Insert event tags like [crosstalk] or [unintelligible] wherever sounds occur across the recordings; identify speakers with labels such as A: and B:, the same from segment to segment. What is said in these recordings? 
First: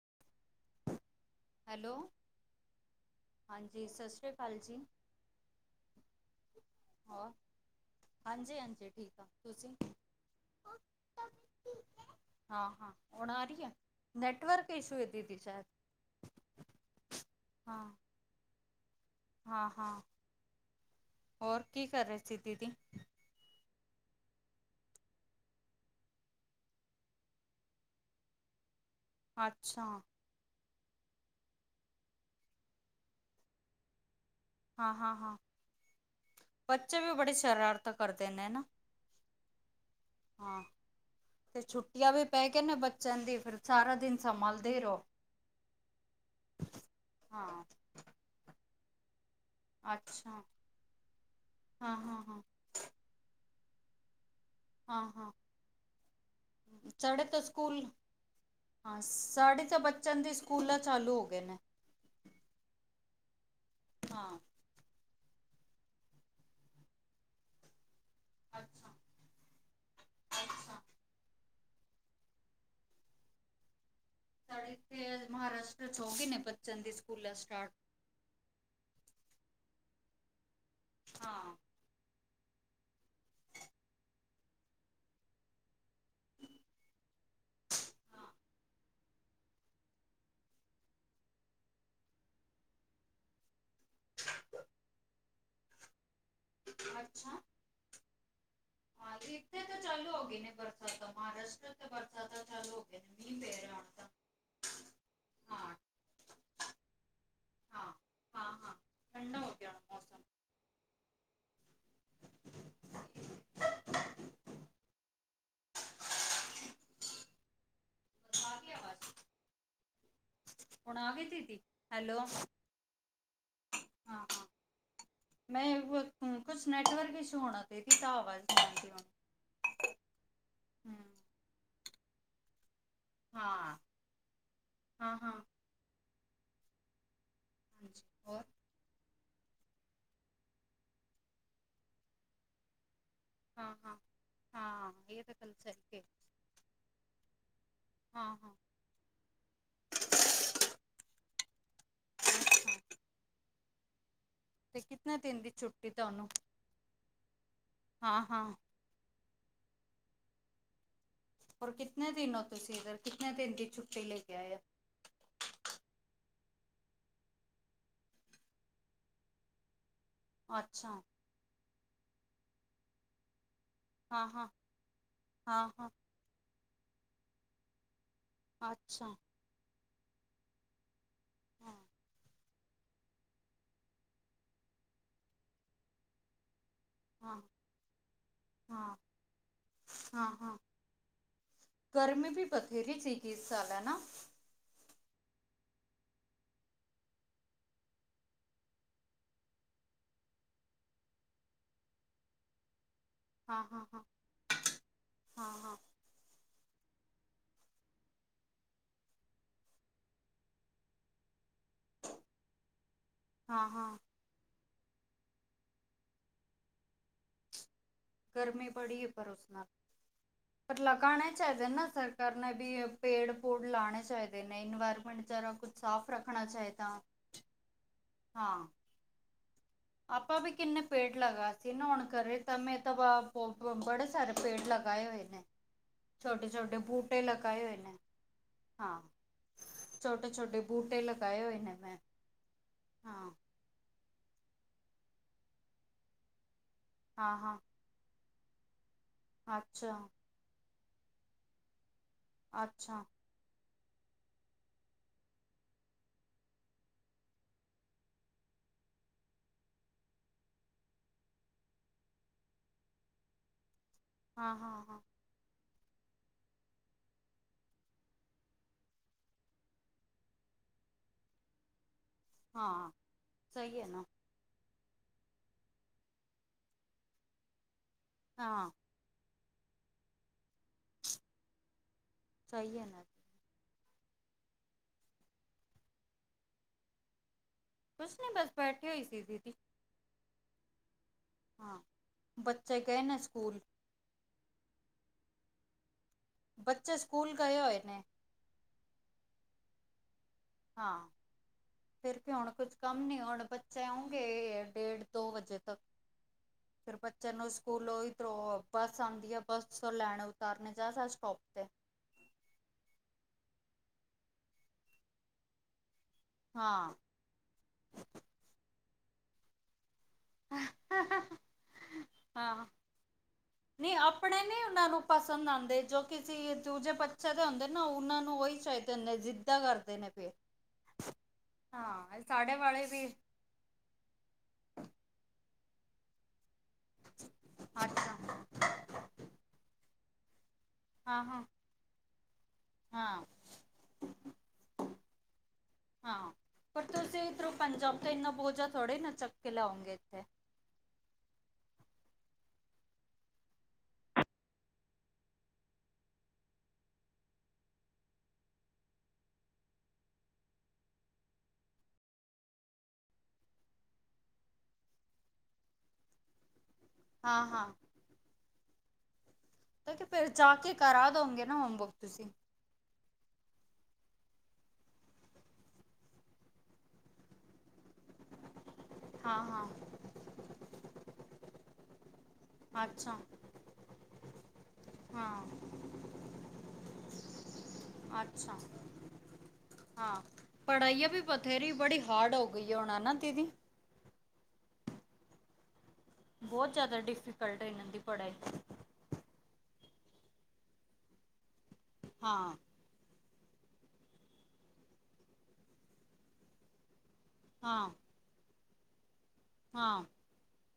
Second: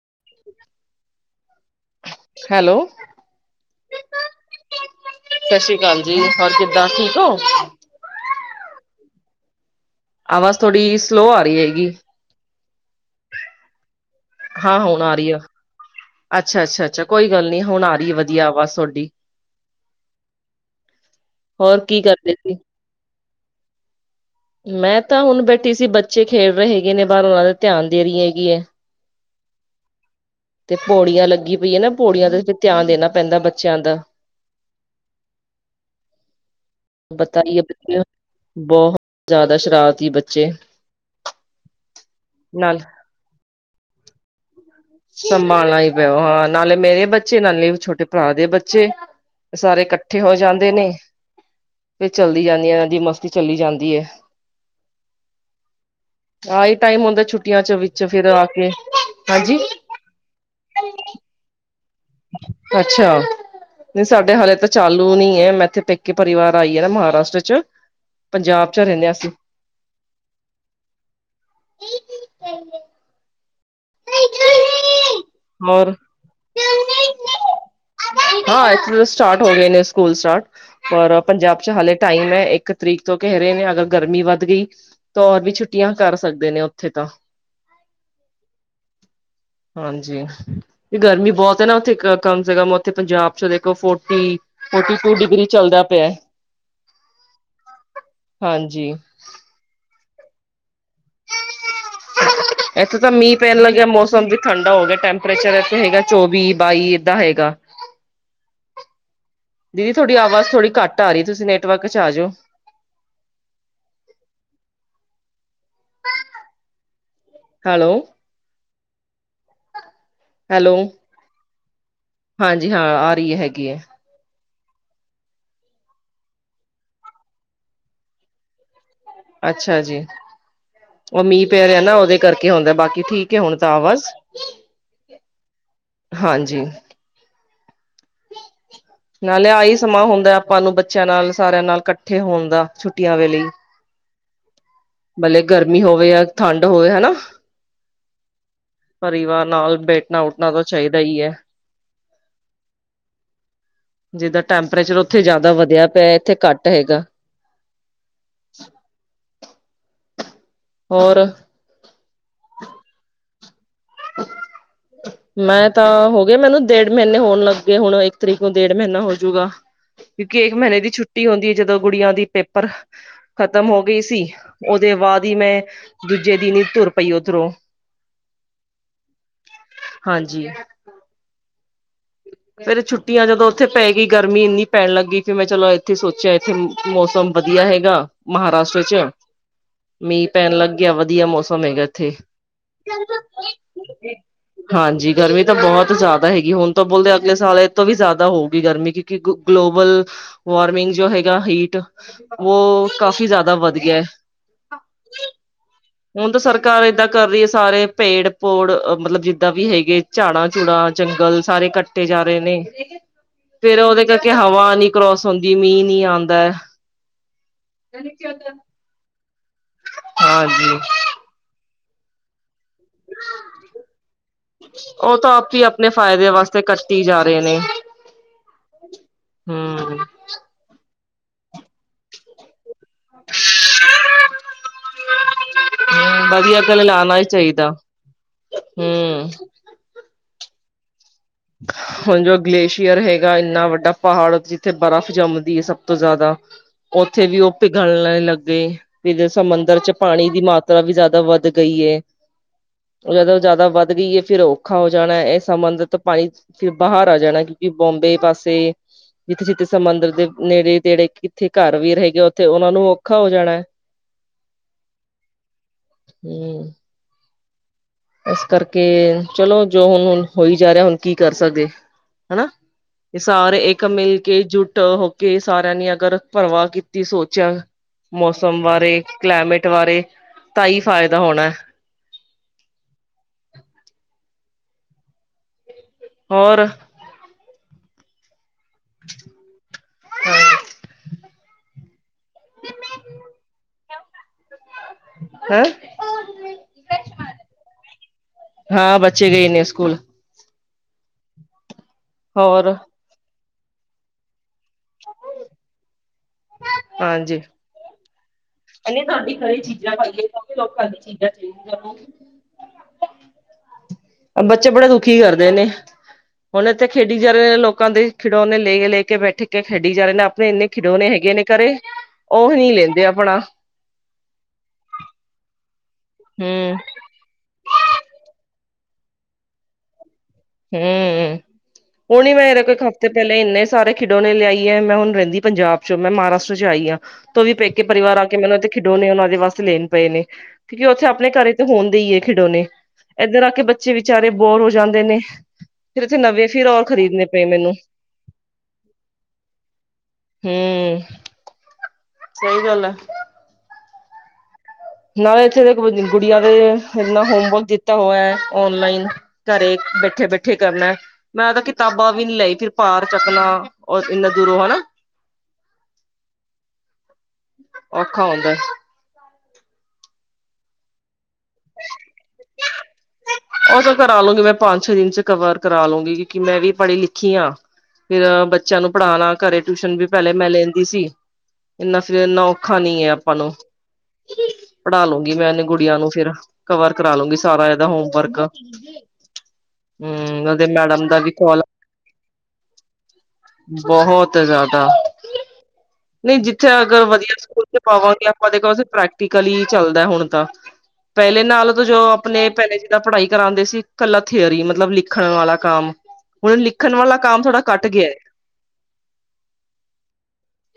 A: [unintelligible]
B: Hello,
A: hello
B: ਹਾਂਜੀ ਸਤਿ ਸ੍ਰੀ ਅਕਾਲ ਜੀ,
A: ਸਤਿ ਸ੍ਰੀ ਅਕਾਲ ਜੀ, ਹੋਰ ਕਿਦਾਂ ਠੀਕ
B: ਹੋਰ
A: ਔ?
B: ਹਾਂਜੀ ਹਾਂਜੀ ਠੀਕ ਆ ਤੁਸੀਂ
A: ਆਵਾਜ਼ ਥੋੜ੍ਹੀ, ਸਲੋ ਆ ਰਹੀ ਹੈਗੀ।
B: ਹਾਂ-ਹਾਂ ਹੁਣ ਆ ਰਹੀ ਹੈ, ਨੈਟਵਰਕ ਇਸ਼ੂ ਐ ਸ਼ਾਇਦ
A: ਅੱਛਾ-ਅੱਛਾ-ਅੱਛਾ, ਕੋਈ ਗੱਲ ਨੀ ਹੁਣ ਰਹੀ ਵਧੀਆ ਅਵਾਜ ਤੁਹਾਡੀ
B: ਹਾਂ-ਹਾਂ, ਹੋਰ ਕੀ ਕਰ ਰਹੇ ਸੀ, ਦੀਦੀ?
A: ਮੈਂ ਤਾਂ ਹੁਣ ਬੈਠੀ ਸੀ, ਬੱਚੇ ਖੇਡ ਰਹੇ ਹੈਗੇ ਨੇ ਬਾਹਰ ਉਹਨਾਂ ਦੇ ਧਿਆਨ ਦੇ ਰਹੀ ਹੈਗੀ ਏ।
B: ਅੱਛਾ,
A: ਤੇ ਪੌੜੀਆਂ ਲੱਗੀ ਪਈਆਂ ਨਾ ਪੌੜੀਆਂ ਦਾ ਫਿਰ ਧਿਆਨ ਦੇਣਾ ਪੈਂਦਾ ਬੱਚਿਆਂ ਦਾ,
B: ਹਾਂ-ਹਾਂ-ਹਾਂ, ਬੱਚੇ ਵੀ ਬੜੀ
A: ਪਤਾ ਹੀ ਹੈ
B: ਸ਼ਰਾਰਤ
A: ਬੱਚੇ
B: ਕਰਦੇ ਨੇ ਨਾ।
A: ਬਹੁਤ ਜ਼ਿਆਦਾ ਸ਼ਰਾ
B: ਹਾਂ ਤੇ ਛੁੱਟੀਆਂ ਵੀ ਪੈ ਗਏ, ਨੇ
A: ਨਾਲ
B: ਬੱਚਨ ਦੀ ਫਿਰ ਸਾਰਾ ਦਿਨ ਸੰਭਾਲ
A: ਸੰਭਾਲਣਾ ਹੀ ਪੈਓ, ਹਾਂ ਨਾਲੇ ਮੇਰੇ ਬੱਚੇ
B: ਹਾਂ
A: ਨਾਲੇ ਛੋਟੇ ਭਰਾ ਦੇ ਬੱਚੇ ਸਾਰੇ ਇਕੱਠੇ
B: ਅੱਛਾ
A: ਹੋ ਜਾਂਦੇ ਨੇ,
B: ਹਾਂ
A: ਫੇਰ
B: ਹਾਂ ਹਾਂ
A: ਚੱਲਦੀ ਜਾਂਦੀਆਂ ਇਹ ਦੀ ਮਸਤੀ ਚੱਲੀ ਜਾਂਦੀ। ਦੀਏ,
B: ਹਾਂ,
A: ਆਹ ਹੀ ਟਾਈਮ ਹੁੰਦਾ
B: ਸਾਡੇ ਤਾਂ
A: ਛੁੱਟੀਆਂ ਚ
B: ਸਕੂਲ
A: ਵਿੱਚ ਫੇਰ ਆ ਕੇ ਹਾਂਜੀ।
B: ਚੰ ਦੀ ਸਕੂਲਾਂ ਚਾਲੂ ਹੋ ਗਏ ਨੇ
A: ਅੱਛਾ ਨਹੀਂ ਸਾਡੇ
B: ਹਾਂ
A: ਹਾਲੇ ਤਾਂ ਚਾਲੂ ਨੀ ਮੈਂ ਇੱਥੇ ਪੇਕੇ ਪਰਿਵਾਰ ਆਈ ਹੈ ਨਾ ਮਹਾਰਾਸ਼ਟਰ ਚ ਪੰਜਾਬ ਚ
B: ਅੱਛਾ
A: ਰਹਿੰਦੇ ਹ ਅਸੀ
B: ਅੱਛਾ
A: [unintelligible]
B: ਸਾੇ ਇਥੇ ਮਹਾਰਾਸ਼ਟਰ
A: ਹੋਰ
B: ਚ ਹੋ ਗਏ ਨੇ ਬੱਚਨ ਦੀ ਸਕੂਲਾਂ ਸਟਾਰਟ
A: ਹਾਂ ਸਟਾਰਟ ਹੋ ਗਏ ਨੇ ਸਕੂਲ ਸਟਾਰਟ ਪਰ ਪੰਜਾਬ ਚ ਹਾਲੇ ਟਾਈਮ ਹੈ ਇੱਕ ਤਰੀਕ ਤੋਂ ਕਹਿ ਰਹੇ ਨੇ ਅਗਰ ਗਰਮੀ ਵੱਧ ਗਈ ਤਾਂ ਹੋਰ ਵੀ ਛੁੱਟੀਆਂ ਕਰ ਸਕਦੇ ਨੇ ਉੱਥੇ ਤਾਂ [unintelligible] ਹਾਂਜੀ ਗਰਮੀ ਬਹੁਤ ਹੈ ਨਾ ਉੱਥੇ ਕਮ ਸੇ ਕਮ ਉੱਥੇ ਪੰਜਾਬ ਚ ਦੇਖ ਫੋਰਟੀ ਫੋਰਟੀ ਟੂ ਡਿਗਰੀ ਚੱਲਦਾ ਪਿਆ
B: ਅੱਛਾ
A: ਹਾਂਜੀ
B: ਚਾਲੂ ਹੋਗੀ ਨੇੇ ਬਰਸਾਤਾਂ ਮਹਾਰਾਸ਼ਟਰ ਤੇ ਬਰ
A: ਇੱਥੇ ਤਾਂ ਮੀਂਹ ਪੈਣ ਲੱਗਿਆ ਮੌਸਮ ਵੀ ਠੰਡਾ ਹੋ ਗਿਆ ਟੈਂਪਰੇਚਰ
B: ਹਾਂ
A: ਇੱਥੇ ਹੈਗਾ ਚੌਵੀ ਬਾਈ ਦਾ ਹੈਗਾ
B: ਹਾਂ ਹਾਂ ਹਾਂ ਠੰਡਾ ਹੋ ਗਿਆ ਹੁਣ
A: ਦੀਦੀ ਤੁਹਾਡੀ
B: ਮੌਸਮ
A: ਆਵਾਜ਼ ਥੋੜ੍ਹੀ ਘੱਟ ਆ ਰਹੀ ਤੁਸੀਂ ਨੈਟਵਰਕ ਚ ਆ ਜਾਓ [unintelligible] ਹੈਲੋ
B: ਬਸ ਆ ਗਿਆ ਆਵਾਜ਼
A: ਹੈਲੋ
B: ਹੁਣ ਆ ਤੀ ਤੀ
A: ਹਾਂਜੀ ਹਾਂ ਆ ਰਹੀ ਹੈ ਹੈਗੀ
B: ਹਾਂ ਹਾਂ ਮੈਂ ਕੁਛ ਨੈਟਵਰਕ ਇਸ਼ੂ ਹੋਣਾ ਚਾ ਤਾਂ ਆਵਾਜ਼ ਨਿ ਆਂਦੀ
A: ਅੱਛਾ ਜੀ ਉਹ ਮੀਂਹ ਪਿਆ ਰਿਹਾ ਨਾ ਉਹਦੇ ਕਰਕੇ ਹੁੰਦਾ ਬਾਕੀ ਠੀਕ ਹੈ
B: ਹਾਂ
A: ਹੁਣ ਤਾਂ ਆਵਾਜ਼
B: ਹਾਂ ਹਾਂ
A: ਹਾਂਜੀ
B: ਹਾਂਜੀ ਹੋਰ
A: ਨਾ ਲਿਆ ਹੀ ਸਮਾਂ ਹੁੰਦਾ ਆਪਾਂ ਨੂੰ ਬੱਚਿਆਂ ਨਾਲ ਸਾਰਿਆਂ ਨਾਲ ਇਕੱਠੇ ਹੋਣ ਦਾ ਛੁੱਟ ੱਟੀਆਂ ਵੇ ਲਈ
B: ਹਾਂ ਹਾਂ ਹਾਂ ਇਹ ਤਾਂ
A: ਬੱਲੇ
B: ਗੱਲ
A: ਗਰਮੀ
B: ਸਹੀ ਹੈ
A: ਹੋਵੇ ਜਾਂ ਠੰਡ ਹੋਵੇ ਹਨਾ
B: ਹਾਂ ਹਾਂ
A: ਪਰਿਵਾਰ ਨਾਲ ਬੈਠਣਾ ਉੱਠਣਾ ਤਾਂ ਚਾਹੀਦਾ ਹੀ ਹੈ
B: ਅੱਛਾ
A: ਜਿਦਾਂ
B: ਤੇ
A: ਟੈਂਪਰੇਚਰ
B: ਕਿੰਨੇ
A: ਉੱਥੇ
B: ਦਿਨ ਦੀ
A: ਜਿਆਦਾ ਵਧਿਆ ਪਿਆ ਇੱਥੇ ਕੱਟ ਹੈਗਾ
B: ਹਾਂ
A: ਹੋਰ
B: ਹੋਰ ਕਿਤਨੇ ਦਿਨ ਹੋ ਤੁਸੀਂ ਇਧਰ ਕਿਤੇ ਦਿਨ
A: ਮੈਂ ਤਾਂ ਹੋ ਗਿਆ ਮੈਨੂੰ ਡੇਢ ਮਹੀਨੇ ਹੋਣ ਲੱਗੇਏ ਹੁਣ ਇੱਕ ਤਰੀਕ ਨੂੰ ਡੇਢ ਮਹੀਨਾ ਹੋਜੂਗਾ ਕਿਉਂਕਿ ਇੱਕ ਮਹੀਨੇ ਦੀ ਛੁੱਟੀ ਹੁੰਦੀ ਹੈ ਜਦੋਂ ਗੁੜੀਆਂ ਦੀ ਪੇਪਰ ਖ਼ਤ ਖ਼ਤਮ ਹੋ ਗਈ ਸੀ ਉਹਦੇ ਬਾਅਦ ਹੀ ਮੈਂ ਦੂਜੇ ਦਿਨ ਹੀ ਤੁਰ ਪਈ ਉੱਧਰੋਂ
B: ਅੱਛਾ
A: ਹਾਂਜੀ ਫੇਰ ਛੁੱਟੀਆਂ ਜਦੋਂ ਉੱਥੇ ਪੈ ਗਈ ਗਰਮੀ ਇੰਨੀ ਪੈਣ ਲੱਗੀ ਫਿਰ ਮੈਂ ਚਲੋ ਇੱਥੇ ਸੋਚਿਆ ਇੱਥੇ ਮੌਸਮ ਵਧੀਆ ਹੈਗਾ ਮਹਾਰਾਸ਼ਟਰ ਚ ਮੀਂਹ ਪੈਣ ਲੱਗ ਗਿਆ ਵਧੀਆ ਮੌਸਮ ਹੈਗਾ ਇੱਥੇ। ਹਾਂਜੀ ਗਰਮੀ ਤਾਂ ਬਹੁਤ ਜ਼ਿਆਦਾ ਹੈਗੀ ਹੁਣ। ਬੋਲਦੇ ਅਗਲੇ ਸਾਲ ਇਹ ਤੋਂ ਵੀ ਜ਼ਿਆਦਾ ਹੋਊਗੀ ਗਰਮੀ ਕਿਉਂਕਿ ਗਲੋਬਲ ਵਾਰਮਿੰਗ ਜੋ ਹੈਗਾ ਹੀਟ ਉਹ ਕਾਫੀ ਜ਼ਿਆਦਾ ਵੱਧ ਗਿਆ ਹੈ। ਹੁਣ ਸਰਕਾਰ ਏਦਾਂ ਕਰ ਰਹੀ ਹੈ ਸਾਰੇ ਪੇੜ ਪੌੜ ਮਤਲਬ ਜਿੱਦਾਂ ਵੀ ਹੈਗੇ ਝਾੜਾਂ ਚਝੂੜਾਂ ਜੰਗਲ ਸਾਰੇ ਕੱਟੇ ਜਾ ਰਹੇ ਨੇ ਫੇਰ ਉਹਦੇ ਕਰਕੇ ਹਵਾ ਨੀ ਕਰੋਸ ਹੁੰਦੀ ਮੀਂਹ ਨੀ ਆਉਂਦਾ
B: ਗਰਮੀ ਬੜੀ ਹੈ ਉਸ ਨਾਲ,
A: ਹਾਂਜੀ
B: ਲਗਣੇ ਚਹਿਦੇਨੇ ਸਰਕਾਰ ਨੇ ਵੀ ਪੇੜ -ਪੌੜ ਲਾਉਣੇ ਚਾਹੀਦੇ ਨੇ।
A: ਉਹ
B: ਇਨਵਾਇਰਮੈਂਟ
A: ਤਾਂ
B: ਜਰਾ
A: ਆਪ ਹੀ
B: ਕੁ
A: ਆਪਣੇ
B: ਸਾਫ਼
A: ਫਾਇਦੇ
B: ਰੱਖਣਾ
A: ਵਾਸਤੇ
B: ਚਾਹੀਦਾ।
A: ਕੱਟੀ ਜਾ ਰਹੇ ਨੇ
B: ਹਾਂ।
A: ਹਮ।
B: ਆਪਾਂ ਵੀ ਕਿੰਨੇ ਪੇੜ ਲਗਾ ਸੀ ਨਹਾਣ ਕਰੇ ਤਾਂ ਮੈਂ ਤਾਂ ਬੜੇ ਸਾਰੇ ਪੇੜ ਲਗਾਏ ਹੋਏ ਨੇ।
A: ਹਮ
B: ਛੋਟੇ -ਛੋਟੇ ਬੂਟੇ ਲਗਾਏ ਹੋਏ ਨੇ।
A: ਹਮ।
B: ਛੋ ਬੂਟੇ ਲੱਗੇ।
A: ਹੁਣ ਜੋ ਗਲੇਸ਼ੀਅਰ ਹੈਗਾ ਇੰਨਾ ਵੱਡਾ ਪਹਾੜ ਉੱਥੇ ਬਰਫ਼ ਜੰਮਦੀ ਹੈ ਸਭ ਤੋਂ ਜ਼ਿਆਦਾ। ਉੱਥੇ ਵੀ ਉਹ
B: ਹਾਂ-ਹਾਂ
A: ਪਿਘਲ ਲੱਗੇ ਸਮੁੰਦਰ 'ਚ
B: ਅੱਛਾ-ਅੱਛਾ
A: ਪਾਣੀ ਦੀ ਮਾਤਰਾ ਵੀ ਜਿਆਦਾ ਵੱਧ ਗਈਏ। ਉਹ ਜਦੋਂ ਜਿਆਦਾ ਵੱਧ ਵੱਧ ਗਈਏ ਫਿਰ ਔਖਾ ਹੋ ਜਾਣਾ ਇਹ ਸੰਬੰਧਿਤ ਪਾਣੀ ਫਿਰ ਬਾਹਰ ਆ ਜਾਣਾ ਕਿਉਂਕਿ ਬਓਬੇ ਪਾਸੇ ਜਿੱਥੇ -ਜਿੱਥੇ ਸਮੁੰਦਰ ਦੇ ਨੇੜੇ -ਤੇੜੇ ਕਿੱਥੇ ਘਰ ਵੀਰ ਹੈਗੇ ਆ ਉੱਥੇ ਉਹਨਾ ਨੂੰ ਔਖਾ ਹੋ ਜਾਣਾ ਹੈ।
B: ਹਾਂ -ਹਾਂ -ਹਾਂ।
A: ਹਮ। ਇਸ ਕਰਕੇ ਚਲੋ ਜੋ ਹੁਣ ਹੋਈ ਜਾ ਰਿਹਾ ਹੁਣ ਕੀ ਕਰ ਸਕਦੇ। ਹਨਾ!
B: ਹਾਂ
A: ਇਹ ਸਾਰੇ
B: ਸਹੀ
A: ਇੱਕ
B: ਹੈ ਨਾ
A: -ਮਿਲ ਕੇ ਜੂਠ ਹੋ ਕੇ ਸਾਰਿਆਂ ਨੇ ਅਗਰ ਪਰਵਾ ਕੀਤੀ ਸੋਚਿਆ ਮੌਸਮ
B: ਹਾਂ
A: ਬਾਰੇ ਕਲਾਈਮੇਟ ਬਾਰੇ ਤਾਂ ਹੀ ਫਾਇਦਾ ਹੋਣਾ।
B: ਸਹੀ ਹੈ ਨਾ।
A: ਹੋਰ।
B: ਕੁਛ ਨੀ ਬਸ ਬੈਠੇ ਹੋਈ ਸੀ ਦੀਦੀ।
A: ਹਮ।
B: ਹਾਂ, ਬੱਚੇ ਗਏ ਨੇ ਸਕੂਲ।
A: ਹੈ।
B: ਬੱਚੇ ਸਕੂਲ ਗਹੇ ਹੋਏ ਨੇ।
A: ਹਾਂ, ਬੱਚੇ ਗਏ ਨੇ ਸਕੂਲ।
B: ਹਾਂ ਫਿਰ ਕਿ ਹੁਣ ਕੁੱਝ
A: ਹੋਰ
B: ਕੰਮ ਨੀ ਹੁਣ ਬੱਚੇ ਆਉਂਗੇ ਡੇਢ -ਦੋ ਵਜੇ ਤੱਕ। ਫਿਰ ਬੱਚਿਆਂ ਨੂੰ ਸਕੂਲੋਂ ਹੀ ਤਰੋ
A: ਇਹ ਤੁਹਾਡੀ ਘਰੇ ਚੀਜ਼ਾਂ ਖਾਈ ਤਾਂ ਲੋਕਾਂ
B: ਜਾ
A: ਦੀ
B: ਸਾ
A: ਚੀਜ਼ਾਂ
B: ਸਟੋਪ ਤੇ
A: ਚਾਹਿਦੀਆ। ਬੱਚੇ ਬੜੇ ਦੁਖੀ ਕਰਦੇ ਨੇ। ਹੁਣ ਇੱਥੇ
B: ਹਾਂ
A: ਖੇਡੀ ਜਾ ਰਹੇ ਨੇ ਲੋਕਾਂ ਦੇ ਖਿਡੌਨੇ ਲੈ ਕੇ- ਲੈ ਕੇ ਬੈਠੇ ਕੇ ਖੇਡ ਡੀ ਜਾ ਰਹੇ ਨੇ ਆਪਣੇ ਇੰਨੇ ਖਿਡੌਣੇ ਹੈਗੇ ਨੇ ਘਰੇ
B: ਹਾਂ
A: ਉਹਹੀ ਨਹੀਂ ਲੈਂਦੇ ਆਪਣਾ।
B: ਨਹੀਂ ਆਪਣੇ ਨੀ ਉਹਨਾ ਨੂੰ ਪਸੰਦ ਆਉਂਦੇ ਜੋ ਕਿਸੀ
A: ਹੂੰ-ਹੂੰ,
B: ਦੂਜੇ ਬੱਚੇ ਦੇ ਹੁੰਦੇ ਨੇ, ਉਹਨਾਂ ਨੂੰ ਉਹੀ ਚਾਹੀਦੇ ਹੁੰਦੇ। ਜਿੱਦਾਂ ਕਰਦੇ ਨੇ ਫੇਰ।
A: ਹਮ! ਹੁਣੀ
B: ਸਾਡੇ
A: ਮੈਂ ਕੋ
B: ਵਾਲੇ ਵੀ
A: ਹਫ਼ਤੇ ਪਹਿਲੇ ਇੰਨੇ ਸਾਰੇ ਖਿਡੌਣੇ ਲਿਆਈ ਹੈ ਮੈਂ ਹੁਣ ਰਹਿੰਦੀ ਪੰਜਾਬ ਚੋਂ ਮੈਂ ਮਹਾਰਾਸ਼ਟਰ ਚ ਆਈ ਹਾਂ ਤ ਉਹ ਵੀ ਪੇਕੇ
B: ਅੱਛਾ
A: ਪਰਿਵਾਰ ਆ ਕੇ ਮੈਨੂੰ ਇੱਥੇ ਖਿਡੋਣੇ ਉਹਨਾਂ ਦੇ ਵਾਸਤੇ ਲੈਣ ਪਏ ਨੇ। ਕਿਉਂਕਿ ਉੱਥੇ
B: ਹਾਂ
A: ਆਪਣੇ
B: ਹਾਂ
A: ਘਰੇ ਤਾਂ ਹੋਣਦੇ ਹੀ ਹੈ ਖਿਡੌਣੇ
B: ਹਾਂ
A: ਇੱਧਰ ਆ ਕੇ ਬੱਚੇ ਵਿਚਾਰੇ ਬੋਰ ਹੋ ਜਾਂਦੇ ਨੇ। ਫਿਰ ਇੱਥੇ
B: ਹਾਂ
A: ਨਵੇਂ ਫਿਰ ਔਰ
B: ਪਰ ਤੁਸੀਂ
A: ਖਰੀਦਣੇ ਪਏ
B: ਇੱਧਰੋਂ
A: ਮੈਨੂੰ
B: ਪੰਜਾਬ ਤੋਂ ਇੰਨਾ ਬੋਝਾ ਥੋੜ੍ਹੇ ਨਾ ਚੱਕ ਕੇ ਲਾਓਗੇ ਇੱਥੇ।
A: ਹਮ! ਸਹੀ ਗੱਲ ਹੈ। ਨਾਲੇ ਇੱਥੇ ਦੇ ਗੁੜੀਆਂ ਦੇ ਇਨਾ ਹੋਮਵਰਕ ਦਿੱਤਾ ਹੋਇਆ ਹੈ ਔਨਲਾਈਨ ਘਰੇ ਬੈਠੇ -ਬੈਠੇ ਕਰਨਾ ਮੈਂ ਤਾ ਕਿਤਾਬਾਂ ਵੀ ਨੀ ਲਈ। ਫਿਰ ਭਾਰ ਚੱਕਣਾ ਔਰ ਇੰਨਾ ਦੂਰੋਂ ਹਨਾ।
B: ਹਾਂ ਹਾਂ
A: ਔਖਾ ਹੁੰਦਾ।
B: ਤਾਂ ਫਿਰ ਜਾ ਕੇ ਕਰਾ ਦਉਗੇ ਨਾ ਹੋਮਵਰਕ, ਤੁਸੀਂ?
A: ਉਹ ਤਾਂ ਕਰਾ ਲਉਗੀ ਮੈਂ ਪੰਜ ਛੇ ਦਿਨ 'ਚ ਕਵਰ ਕਰਾ ਲਉਗੀ, ਕਿਉਂਕਿ ਮੈਂ ਵੀ ਪੜ੍ਹੀ ਲਿਖੀ ਆ। ਫਿਰ ਬੱਚਿਆਂ ਨੂੰ ਪੜ੍ਹਾਣਾ
B: ਹਾਂ
A: ਘਰੇ
B: ਹਾਂ
A: ਟਿਊਸ਼ਨ ਵੀ ਪਹਿਲੇ ਮੈਂ ਲੈਂਦੀ ਸੀ। ਇੰਨਾ ਫਿਰ ਇਨਾ ਔਖਾ ਨਹੀਂ ਹੈ
B: ਅੱਛਾ
A: ਆਪਾਂ ਨੂੰ। ਪੜ੍ਹਾ ਲੂੰਗੀ
B: ਹਾਂ
A: ਮੈਂ ਇਹਨੇ ਗੁੜੀਆਂ ਨੂੰ ਫ਼ਿਰ, ਕਵਰ ਕਰਾ ਲੂੰਗੀ ਸਾਰਾ ਇਹਦਾ ਹੋਮਵਰਕ।
B: ਹਾਂ
A: ਹਮ ਉਹਦੇ ਮੈਡਮ
B: ਪੜ੍ਹਾਈਆਂ
A: ਦਾ
B: ਵੀ
A: ਕੋਲ
B: ਬਥੇਰੀ ਬੜੀ ਹਾਰਡ ਹੋ ਗਈ ਆ ਹੁਣ ਹਨਾਂ।
A: ਬਹੁਤ ਜ਼ਿਆਦਾ। ਨਹੀਂ ਜਿੱਥੇ
B: ਬਹੁਤ ਜ਼ਿਆਦਾ
A: ਅਗਰ ਵਧੀਆ
B: ਡਿਫੀਕਲਟ
A: ਸਕੂਲ
B: ਹੈ
A: ਤੇ
B: ਇਹਨਾਂ ਦੀ
A: ਪਾਵਾਂਗੇ
B: ਪੜ੍ਹਾਈ
A: ਆਪਾਂ ਦੇਖੋ ਪ੍ਰੈਕਟੀਕਲੀ ਚੱਲਦਾ ਹੁਣ ਤਾਂ, ਪਹਿਲੇ ਨਾਲ ਤਾਂ ਜੋ ਆਪਣੇ
B: ਹਾਂ
A: ਪਹਿਲੇ ਜੀ ਦਾ ਪੜ੍ਹਾਈ ਕਰਾਂਂਦੇ ਸੀ ਕੱਲਾ ਥਿਅਰੀ, ਮਤਲਬ ਲਿਖਣ ਵਾਲਾ ਕੰਮ, ਹੁਣ ਲਿਖਣ ਵਾਲਾ ਕੰਮ ਥੋੜ੍ਹਾ ਘੱਟ
B: ਹਾਂ
A: ਗਿਆ ਏ।
B: ਹਾਂ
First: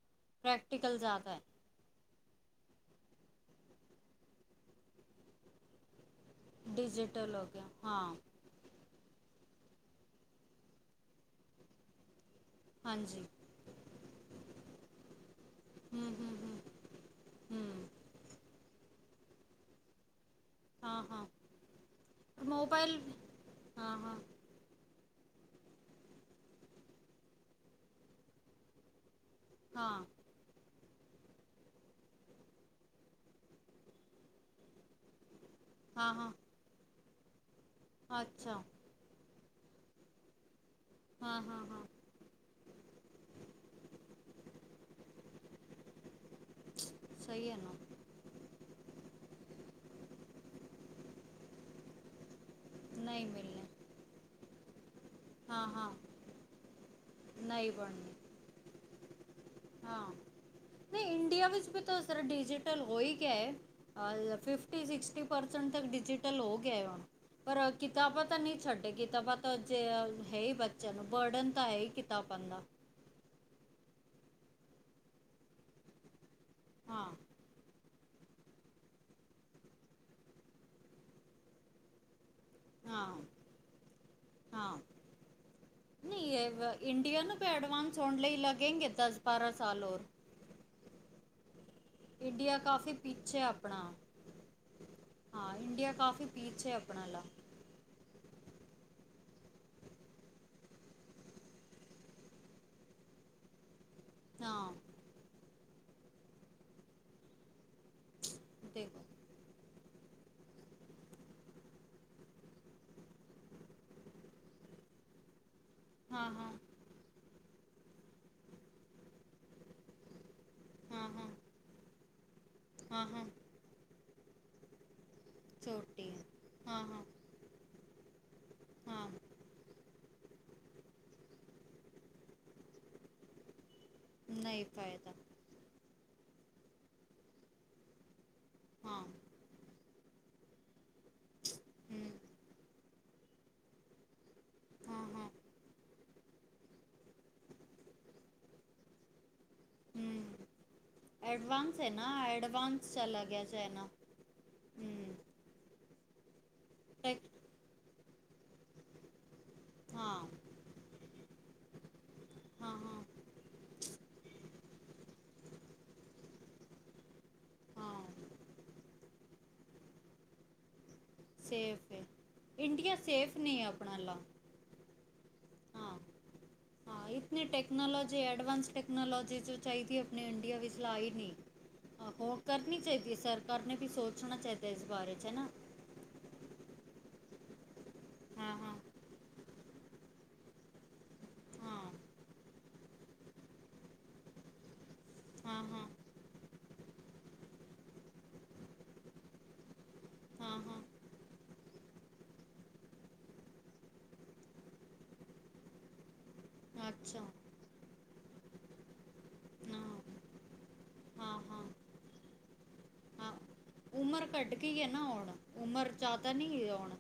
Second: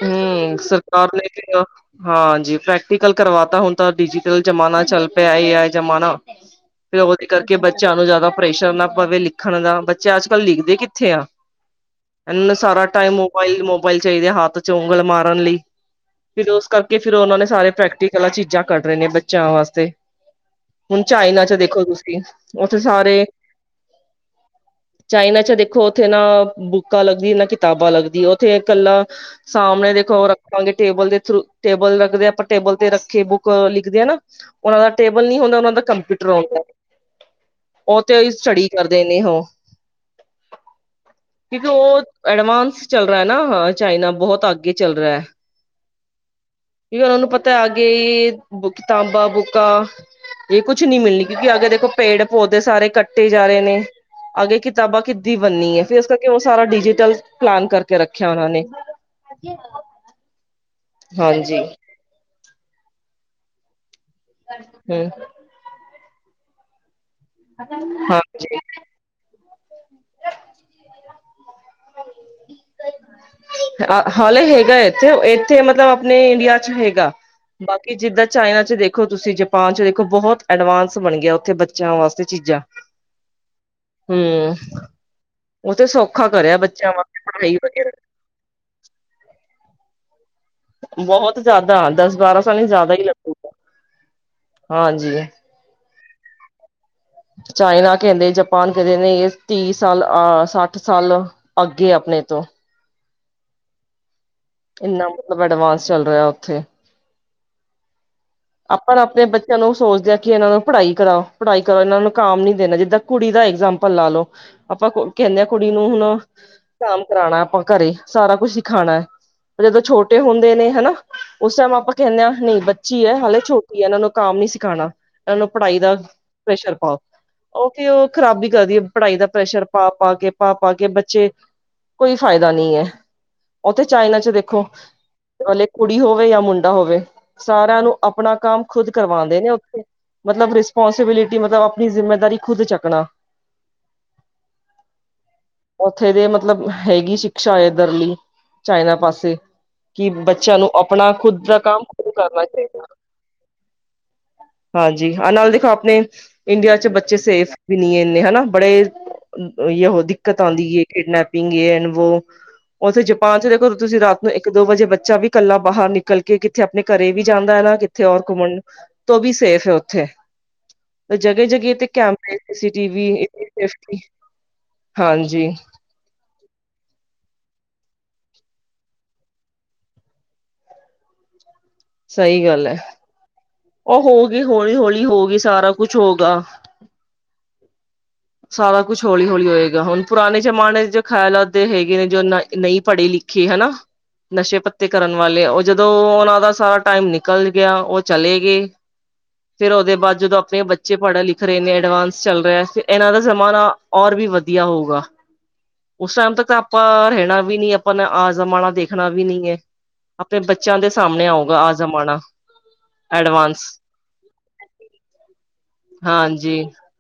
A: ਹੂ ਸਰਕਾਰ ਨੇ ਕਿੰਨਾ ਹਾਂਜੀ ਪ੍ਰੈਕਟੀਕਲ ਕਰਵਾਤਾ ਹੁਣ ਤਾਂ ਡਿਜੀਟਲ ਜਮਾਨਾ ਚੱਲ ਪਿਆ ਏ, ਏ ਆਈ ਜਮਾਨਾ। ਫਿਰ ਔਦੇ ਕਰਕੇ ਬੱਚਿਆਂ ਨੂੰ ਜਿਆਦਾ ਪ੍ਰੈਸ਼ਰ ਨਾ ਪਵੇ ਲਿਖ ਲਿਖਣ ਦਾ ਬੱਚੇ ਅੱਜ ਕੱਲ੍ਹ ਲਿਖਦੇ ਕਿੱਥੇ ਆ। ਇਹਨਾਂ ਸਾਰਾ ਟਾਈਮ ਮੋਬਾਈਲ, ਮੋਬਾਈਲ ਚਾਹੀਦੇ ਆ, ਹੱਥ 'ਚ ਉਂਗਲ ਮਾਰਨ ਲਈ। ਫਿਰ ਉਸ ਕਰਕੇ, ਫਿਰ ਉਹਨਾਂ ਨੇ ਸਾਰੇ ਪ੍ਰੈਕਟੀਕਲ ਚੀਜ਼ਾਂ ਕੱਢ ਰਹੇ ਨੇ ਬੱਚਿਆਂ ਵਾਸਤੇ। ਹੁਣ ਚਾਈਨਾ 'ਚ ਦੇਖੋ ਤੁਸੀਂ, ਉੱਥੇ ਸਾਰੇ ਚਾਈਨਾ 'ਚ ਦੇਖੋ ਉੱਥੇ ਨਾ ਬੁੱਕਾਂ ਲੱਗਦੀ ਏ, ਨਾ ਕਿਤਾਬਾਂ ਲੱਗਦੀ ਏ, ਉੱਥੇ ਇਕੱਲਾ ਸਾਹਮਣੇ ਦੇਖੋ ਉਹ ਰੱਖਾਂਗੇ। ਟੇਬਲ ਦੇ ਥਰੂ ਟੇਬਲ ਰੱਖਦੇ ਆਪਾਂ ਟੇਬਲ ਤੇ ਰੱਖੇ ਬੁੱਕ ਲਿਖਦੇ ਹ ਨਾ, ਉਹਨਾ ਦਾ ਟੇਬਲ ਨੀ ਹੁੰਦਾ। ਉਹਨਾਂ ਦਾ ਕੰਮ ਕੰਪਿਊਟਰ ਔਨ ਹੁੰਦਾਂ। ਔ ਤੇ ਹੀ ਸਟੱਡੀ ਕਰਦੇ ਨੇ ਔਹ। ਕਿਉਂਕਿ ਉਹ ਐਡਵਾਂਸ ਚੱਲ ਰਿਹਾ ਨਾ, ਹਾਂ ਚਾਈਨਾ ਬਹੁਤ ਅੱਗੇ ਚੱਲ ਰਿਹਾ ਹੈ। ਕੀ ਉਹਨਾਂ ਨੂੰ ਪਤਾ ਆਗੇ ਬੁ ਕਿਤਾਬਾਂ ਬੁੱਕਾ ਇਹ ਕੁਛ ਨਹੀਂ ਮਿਲਣੀ, ਕਿਉਂਕਿ ਅਗੇ ਦੇਖੋ ਪੇੜ੍ਹ-ਪੌਦੇ ਸਾਰੇ ਕੱਟੇ ਜਾ ਰਹੇ ਨੇ, ਅਗੇ ਕਿਤੇ ਕਿਤਾਬਾਂ ਕਿੱਦੀ ਬੰਨਣੀ ਹੈ, ਫਿਰ ਇਸ ਕਰਕੇ ਉਹ ਸਾਰਾ ਡਿਜੀਟਲ ਪਲਾਨ ਕਰਕੇ ਰੱਖਿਆ ਉਹਨਾਂ ਨੇ। ਹਾਂਜੀ।
B: ਨਹੀਂ ਇੰਡੀਆ ਵਿੱਚ ਵੀ ਤਾਂ ਸਾਰਾ ਡਿਜੀਟਲ ਹੋ ਹੀ ਗਿਆ ਹੈ। ਫਿਫਟੀ
A: ਹਮ
B: ਸਿਕਸਟੀ ਪਰਸੈਂਟ ਤੇ ਡਿਜੀਟਲ ਹੋ ਗਿਆ ਵਾ। ਪਰ ਕਿਤਾਬਾਂ ਤਾਂ
A: ਹਾਂਜੀ
B: ਨਹੀਂ ਛੱਡੇ, ਕਿਤਾਬਾਂ ਤਾਂ ਅਜੇ ਹੈ ਹੀ ਬੱਚਿਆਂ ਨੂੰ ਬਰਡਨ ਤਾਂ ਇਹ ਕਿੱਤਾਬਾਂ ਨੂੰ ਨਾ
A: ਹਾਲੇ ਹੈਗਾ ਇੱਥੇ, ਇੱਥੇ ਮਤਲਬ ਆਪਣੇ ਇੰਡੀਆ 'ਚ ਹੈਗਾ,
B: ਹਾਂ
A: ਬਾਕ ਕਿ ਜਿੱਦਾਂ ਚਾਈਨਾ 'ਚ ਦੇਖੋ, ਤੁਸੀਂ ਜਪਾਨ 'ਚ ਦੇਖੋ, ਬਹੁਤ ਐਡਵਾਂਸ ਬਣ ਗਿਆ ਉੱਥੇ, ਬੱਚਿਆਂ ਵਾਸਤੇ। ਤੇ ਚੀਜ਼ਾਂ, ਹੂ ਉਹ ਤੇ ਸੌਖਾ ਕਰਿਆ ਬੱਚਿਆਂ ਵਾਸਤੇ
B: ਇੰਡੀਅਨ ਨੂੰ ਪਏ
A: ਪੜ੍ਹਾਈ
B: ਐਡਵਾਂਸ
A: ਵਗੈਰਾ
B: ਹੋਣ ਲਈ ਲਗੇਗੇ ਦਸ, ਬਾਰਾਂ ਸਾਲ ਹੋਰ।
A: ਬਹੁਤ ਜ਼ਿਆਦਾ। ਦਸ ਬਾਰਾਂ
B: ਇੰਡੀਆ
A: ਸਾਲ
B: ਕਾਫੀ
A: ਜ਼ਿਆਦਾ ਹੀ
B: ਪਿੱਛੇ ਆ
A: ਲੱਗੂਗਾ
B: ਆਪਣਾ,
A: ਹਾਂਜੀ
B: ਹਾਂ ਇੰਡੀਆ ਕਾਫੀ ਪਿੱਛੇ ਆ ਆਪਣਾ।
A: ਚਾਈਨਾ ਕਹਿੰਦੇ ਜਪਾਨ ਕਹਿੰਦੇ ਨੇ ਤੀਹ ਸਾਲ, ਅਹ ਸੱਠ ਸਾਲ ਅੱਗੇ ਆ ਆਪਣੇ ਨਹੀਂ ਤੋਂ ਇਨ੍ਹਾਂ ਮਤਲਬ ਐਡਵਾਂਸ ਚੱਲ ਰਿਹਾ ਉੱਥੇ। ਆਪਾਂ ਨਾ ਆਪਣੇ ਬੱਚਿਆਂ ਨੂੰ ਸੋਚਦੇ ਆ ਕਿ ਇਹਨਾਂ ਨੂੰ ਪੜ੍ਹਾਈ ਕਰਾਓ, ਪੜ੍ਹਾਈ ਕਰੋ ਇਹਨਾਂ ਨੂੰ ਕਾਮ ਨੀ ਦੇਣਾ ਜਿੱਦਾਂ ਕੁੜੀ ਦਾ ਇਗਜਾਮਪਲ ਲਾ ਲਓ, ਅਪ [inaudible] ਕੁੜੀ ਨੂੰ ਹੁਣ ਕੰਮ ਕਰਾਉਣਾ ਆਪਾਂ ਘਰੇ, ਸਾਰਾ ਕੁਛ ਸਿਖਾਉਣਾ, ਜਦੋਂ ਛੋਟੇ ਹੁੰਦੇ ਨੇ ਹੈਨਾ, ਉਸ ਟਾਈਮ ਆਪਾਂ ਕਹਿੰਦੇ ਹਾਂ ਨਹੀਂ ਬੱਚੀ ਹੈ। ਹਾਲੇ ਇਹਨਾਂ ਨੂੰ ਕੰਮ ਨੀ ਸਿਖਾਣਾ, ਇਹਨਾਂ ਨੂੰ ਪੜ੍ਹਾਈ ਦਾ ਪ੍ਰੈਸ਼ਰ ਪਾਓ, ਔਕੇ ਔ। ਖਰਾਬੀ ਕਰਦੀ ਹੈ ਪੜ੍ਹਾਈ ਦਾ ਪ੍ਰੈਸ਼ਰ ਪਾ ਪਾ ਕੇ, ਪਾ-ਪਾ ਕੇ ਬੱਚੇ ਕੋਈ ਫਾਇਦਾ ਨਹੀਂ ਹੈ ਔਥੇ ਚਾਈਨਾ ਚ ਦੇਖੋ ਹੇ ਕੁੜੀ ਹੋਵੇ ਜਾਂ ਮੁੰਡਾ ਹੋਵੇ ਸਾਰਿਆਂ ਨੂੰ ਆਪਣਾ ਕੰਮ ਖੁਦ ਕਰਵਾਉਂਦੇ ਨੇ ਔਥੇ ਮਤਲਬ ਰਿਸਪੋਂਸਿਬਿਲਿਟੀ, ਮਤਲਬ ਆਪਣੀ ਜ਼ਿੰਮੇਦਾਰੀ ਖੁਦ ਚੱਕਣਾ
B: ਹਮ -ਹਮ
A: ਔਥੇ ਦੇ ਮਤਲਬ ਹੈਗੀ ਸ਼ਿਕਸ਼ਾ ਏਧਰ ਲਈ ਚਾਈਨਾ ਪਾਸੇ ਕਿ ਬੱਚਿਆਂ ਨੂੰ ਆਪਣਾ ਖੁਦ ਦਾ ਕੰਮ, ਖੁਦ ਕਰਨਾ ਚਾਹੀਦਾ
B: ਹੈ ਨਾ
A: ਹਾਂਜੀ, ਆ ਨਾਲ ਦੇਖੋ ਆਪਣੇ ਇੰਡੀਆ ਚ, ਬੱਚੇ ਸੇਫ ਵੀ ਨਹੀ ਇਨੇ, ਹਨਾ ਬੜੇ ਯ ਦਿੱਕਤ ਆਉਂਦੀ ਏ ਉੱਥੇ ਜਪਾਨ, ਚ ਦੇਖੋ ਤੁਸੀਂ ਰਾਤ ਨੂੰ ਇੱਕ ਜੇ ਵਜੇ ਬੱਚਾ ਵੀ ਇਕੱਲਾ, ਬਾਹਰ ਨਿਕਲ ਕੇ ਕਿੱਥੇ ਆਪਣੇ ਘਰੇ ਵੀ ਜਾਂਦਾ ਹੈ, ਨਾ ਕਿੱਥੇ ਔਰ ਘੁੰਮਣ ਤ ਵੀ ਸੇਫ ਉੱਥੇ ਜਗ੍ਹਾ ਜਗ੍ਹਾ ਤੇ ਕੈਮਟੀ ਸਿਟੀ, ਵੀ ਹਾਂਜੀ
B: ਹਾਂ, ਇਤਨੀ ਟੈਕਨੋਲੋਜੀ, ਐਡਵਾਂਸ ਟੈਕਨੋਲੋਜੀ, ਜੋ ਚਾਹੀਦੀ ਆਪਣੇ ਇੰਡੀਆ ਵਿੱਚ, ਆਈ ਨਹੀਂ ਆਹੋ,
A: ਸਹੀ ਗੱਲ
B: ਕਰਨੀ ਚਾਹੀਦੀ ਹੈ ਸਰ
A: ਉਹ, ਹੋ ਗਈ ਹੋੌਲੀ ਹੋੌਲੀ ਹੋ ਗਈ, ਸਾਰਾ ਕੁਛ ਹੋਗਾ ਸਾਰਾਕੁਛ, ਹੌਲੀ ਹੌਲੀ ਹੋਏਗਾ। ਹੁਣ ਪੁਰਾਣੇ ਜਮਾਨੇ ਜੋ ਖਿਆਲ ਦੇ ਹੈਗੇ ਨੇ, ਜੋ ਨਹੀਂ ਪੜ੍ਹੀ ਸਿੱਖੀ, ਹਨਾ ਨਸ਼ੇ ਪੱਤੇ, ਕਰਨ ਵਾਲੇ ਉਹ ਜਦੋਂ ਉਹਨਾਂ ਦਾ ਸਾਰਾ ਟਾਈਮ, ਨਿਕਲ ਗਿਆ ਉਹ ਚਲੇ [unintelligible] [inaudible] ਫੇਰ, ਉਹਦੇ ਬਾਅਦ ਜਦੋਂ ਆਪਣੇ ਬੱਚੇ ਪੜ੍ਹਨ ਲਿਖ ਰਹੇ ਨੇ, ਐਡਵਾਂਸ ਚੱਲ ਰਿਹਾ ਇਹਨਾਂ ਦਾ ਜਮਾਨਾ, ਔਰ ਵੀ ਵਧੀਆ ਹੋਊਗਾ, ਉਸ ਟਾਈਮ ਤ ਤਾਂ ਆਪਾਂ, ਰਹਿਣਾ ਵੀ ਨੀ ਆਪਾਂ ਨੇ, ਆ ਜਮਾਨਾ, ਦੇਖਣਾ ਵੀ ਨੀ ਹੈ ਆਪਣੇ ਬੱਚਿਆਂ, ਦੇ ਸਾਹਮਣੇ ਆਊਗਾ, ਆ ਜਮਾਨਾ
B: ਹਾਂ ਉਮਰ, ਕੱਢ ਕੇ ਹੈ ਨਾ ਆਉਣ, ਪਰ ਜ਼ਿਆਦਾ ਨੀ ਆਉਣ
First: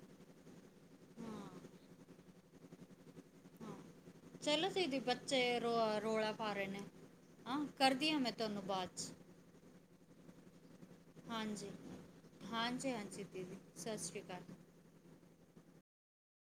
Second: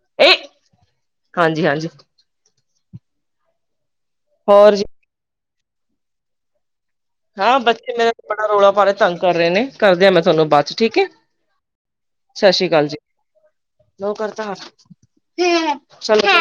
A: ਹਾਂਜੀ-ਹਾਂਜੀ
B: ਹਾਂ ਚਲੋ,
A: ਹੋਰ ਜੀ
B: ਦੀਦੀ ਬੱਚੇ ਰੋ ਰੌਲਾ ਪਾ ਰਹੇ ਨੇ
A: ਹਾਂ, ਬੱਚੇ ਮੇਰਾ
B: ਕਰਦੀ ਹਾਂ ਮੈਂ
A: ਬੜਾ
B: ਤੁਹਾਨੂੰ
A: ਰੌਲਾ ਪਾ ਰਹੇ
B: ਬਾਅਦ
A: ਸਤਿ
B: 'ਚ ਹਾਂਜੀ
A: ਸ੍ਰੀ ਅਕਾਲ
B: ਹਾਂਜੀ
A: ਜੀ,
B: ਹਾਂਜੀ ਦੀਦੀ ਸਤਿ
A: ਨੋ
B: ਸ਼੍ਰੀ ਅਕਾਲ
A: ਕਰਤਾਰ